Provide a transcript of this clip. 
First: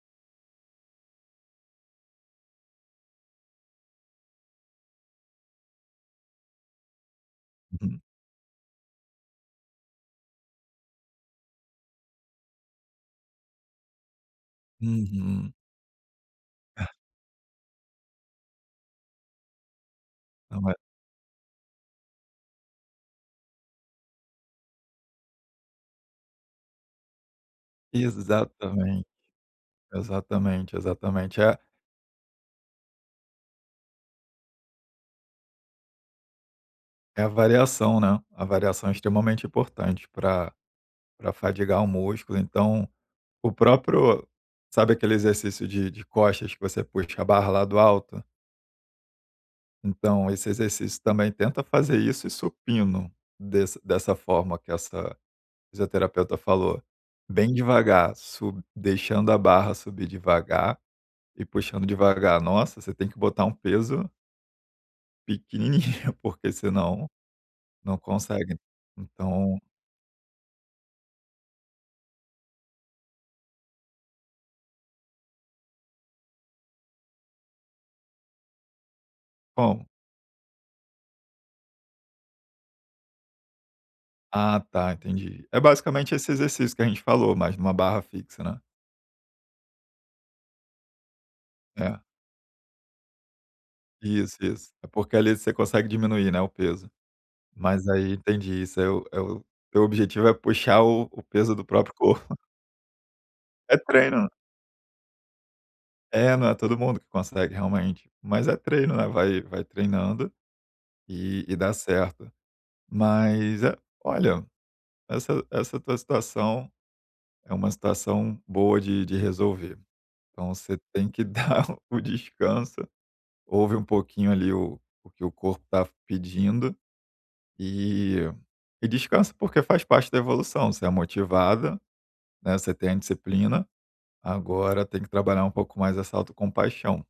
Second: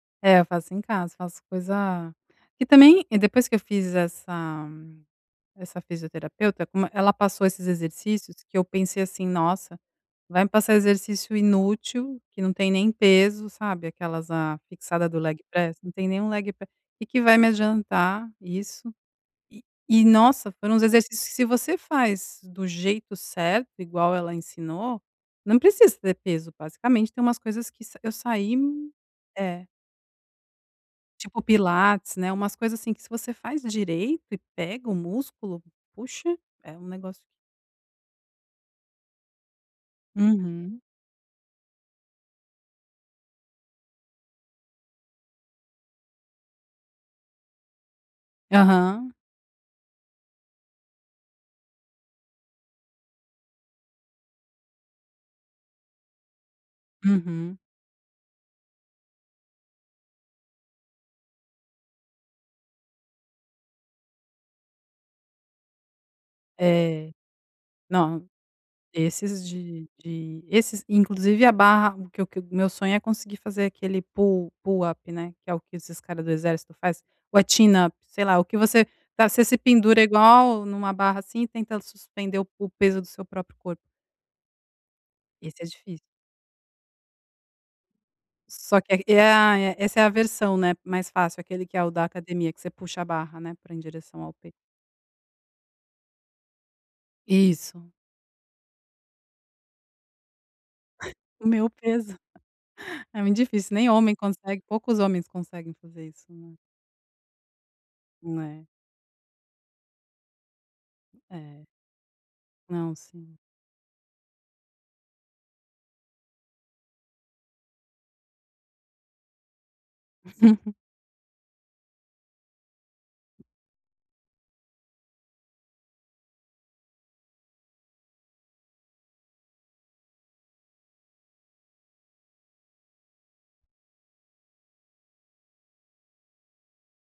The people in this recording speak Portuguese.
É, eu faço em casa, faço coisa que também, depois que eu fiz essa essa fisioterapeuta, como e ela passou esses Uhum. exercícios, que eu pensei assim: "Nossa, vai me passar exercício inútil, que não tem nem peso", sabe, aquelas, "ah, fixada do leg Uhum. press. Não tem nem um leg p que que vai me adiantar isso". E e nossa, Não vai foram os exercícios que se você faz do jeito certo, igual ela ensinou, não precisa ter peso, basicamente tem umas coisas que sa eu saí Exatamente. é. Exatamente, exatamente. Tipo É pilates, né, umas coisas assim, que se você faz direito e pega o músculo, puxa, é um negócio É a variação, né, a variação é extremamente importante para Uhum. para fadigar o músculo, então o próprio sabe aquele exercício de de costas, que você puxa a barra lá do alto? Aham. Então, esse exercício também, tenta fazer isso e supino, desse dessa forma que essa fisioterapeuta falou. Bem Uhum. devagar, sub deixando a barra subir devagar e puxando devagar. Nossa, você tem que botar um peso pequenininho porque senão, É. não Não. consegue. Esses Então de de esses inclusive a barra, que o que o meu sonho é conseguir fazer aquele pull pull up, né, que é o que esses cara do exército faz. Ou é chin up, sei lá, o que você tá você se Como? pendura igual numa barra, assim, e tenta suspender o o peso do seu próprio corpo. Ah tá, entendi. É Esse é difícil. basicamente esse exercício que a gente falou, mas em uma barra fixa, né. Só que ai ah é, essa é a versão, né, mais fácil, aquele que é o É. da academia, que você puxa a barra, né, pra em direção ao Isso, peito. isso. É porque, ali, você consegue diminuir, né, o peso. Mas Isso. aí, entendi, isso é o é o o teu objetivo é puxar o o O peso do meu próprio peso. corpo. É muito difícil, É nem homem treino. consegue, poucos homens conseguem fazer isso, É, não é né. todo mundo que consegue, realmente. Mas é É. treino, né, vai vai treinando, e e É. dá certo. Não, sim. Mas é olha, essa essa tua situação é uma situação boa de de resolver. Então você tem que dar o descanso. Ouve um pouquinho, ali, o o que o corpo está pedindo, e e descansa, porque faz parte da evolução, você é motivada, né, você tem a indisciplina, agora tem que trabalhar um pouco mais essa autocompaixão.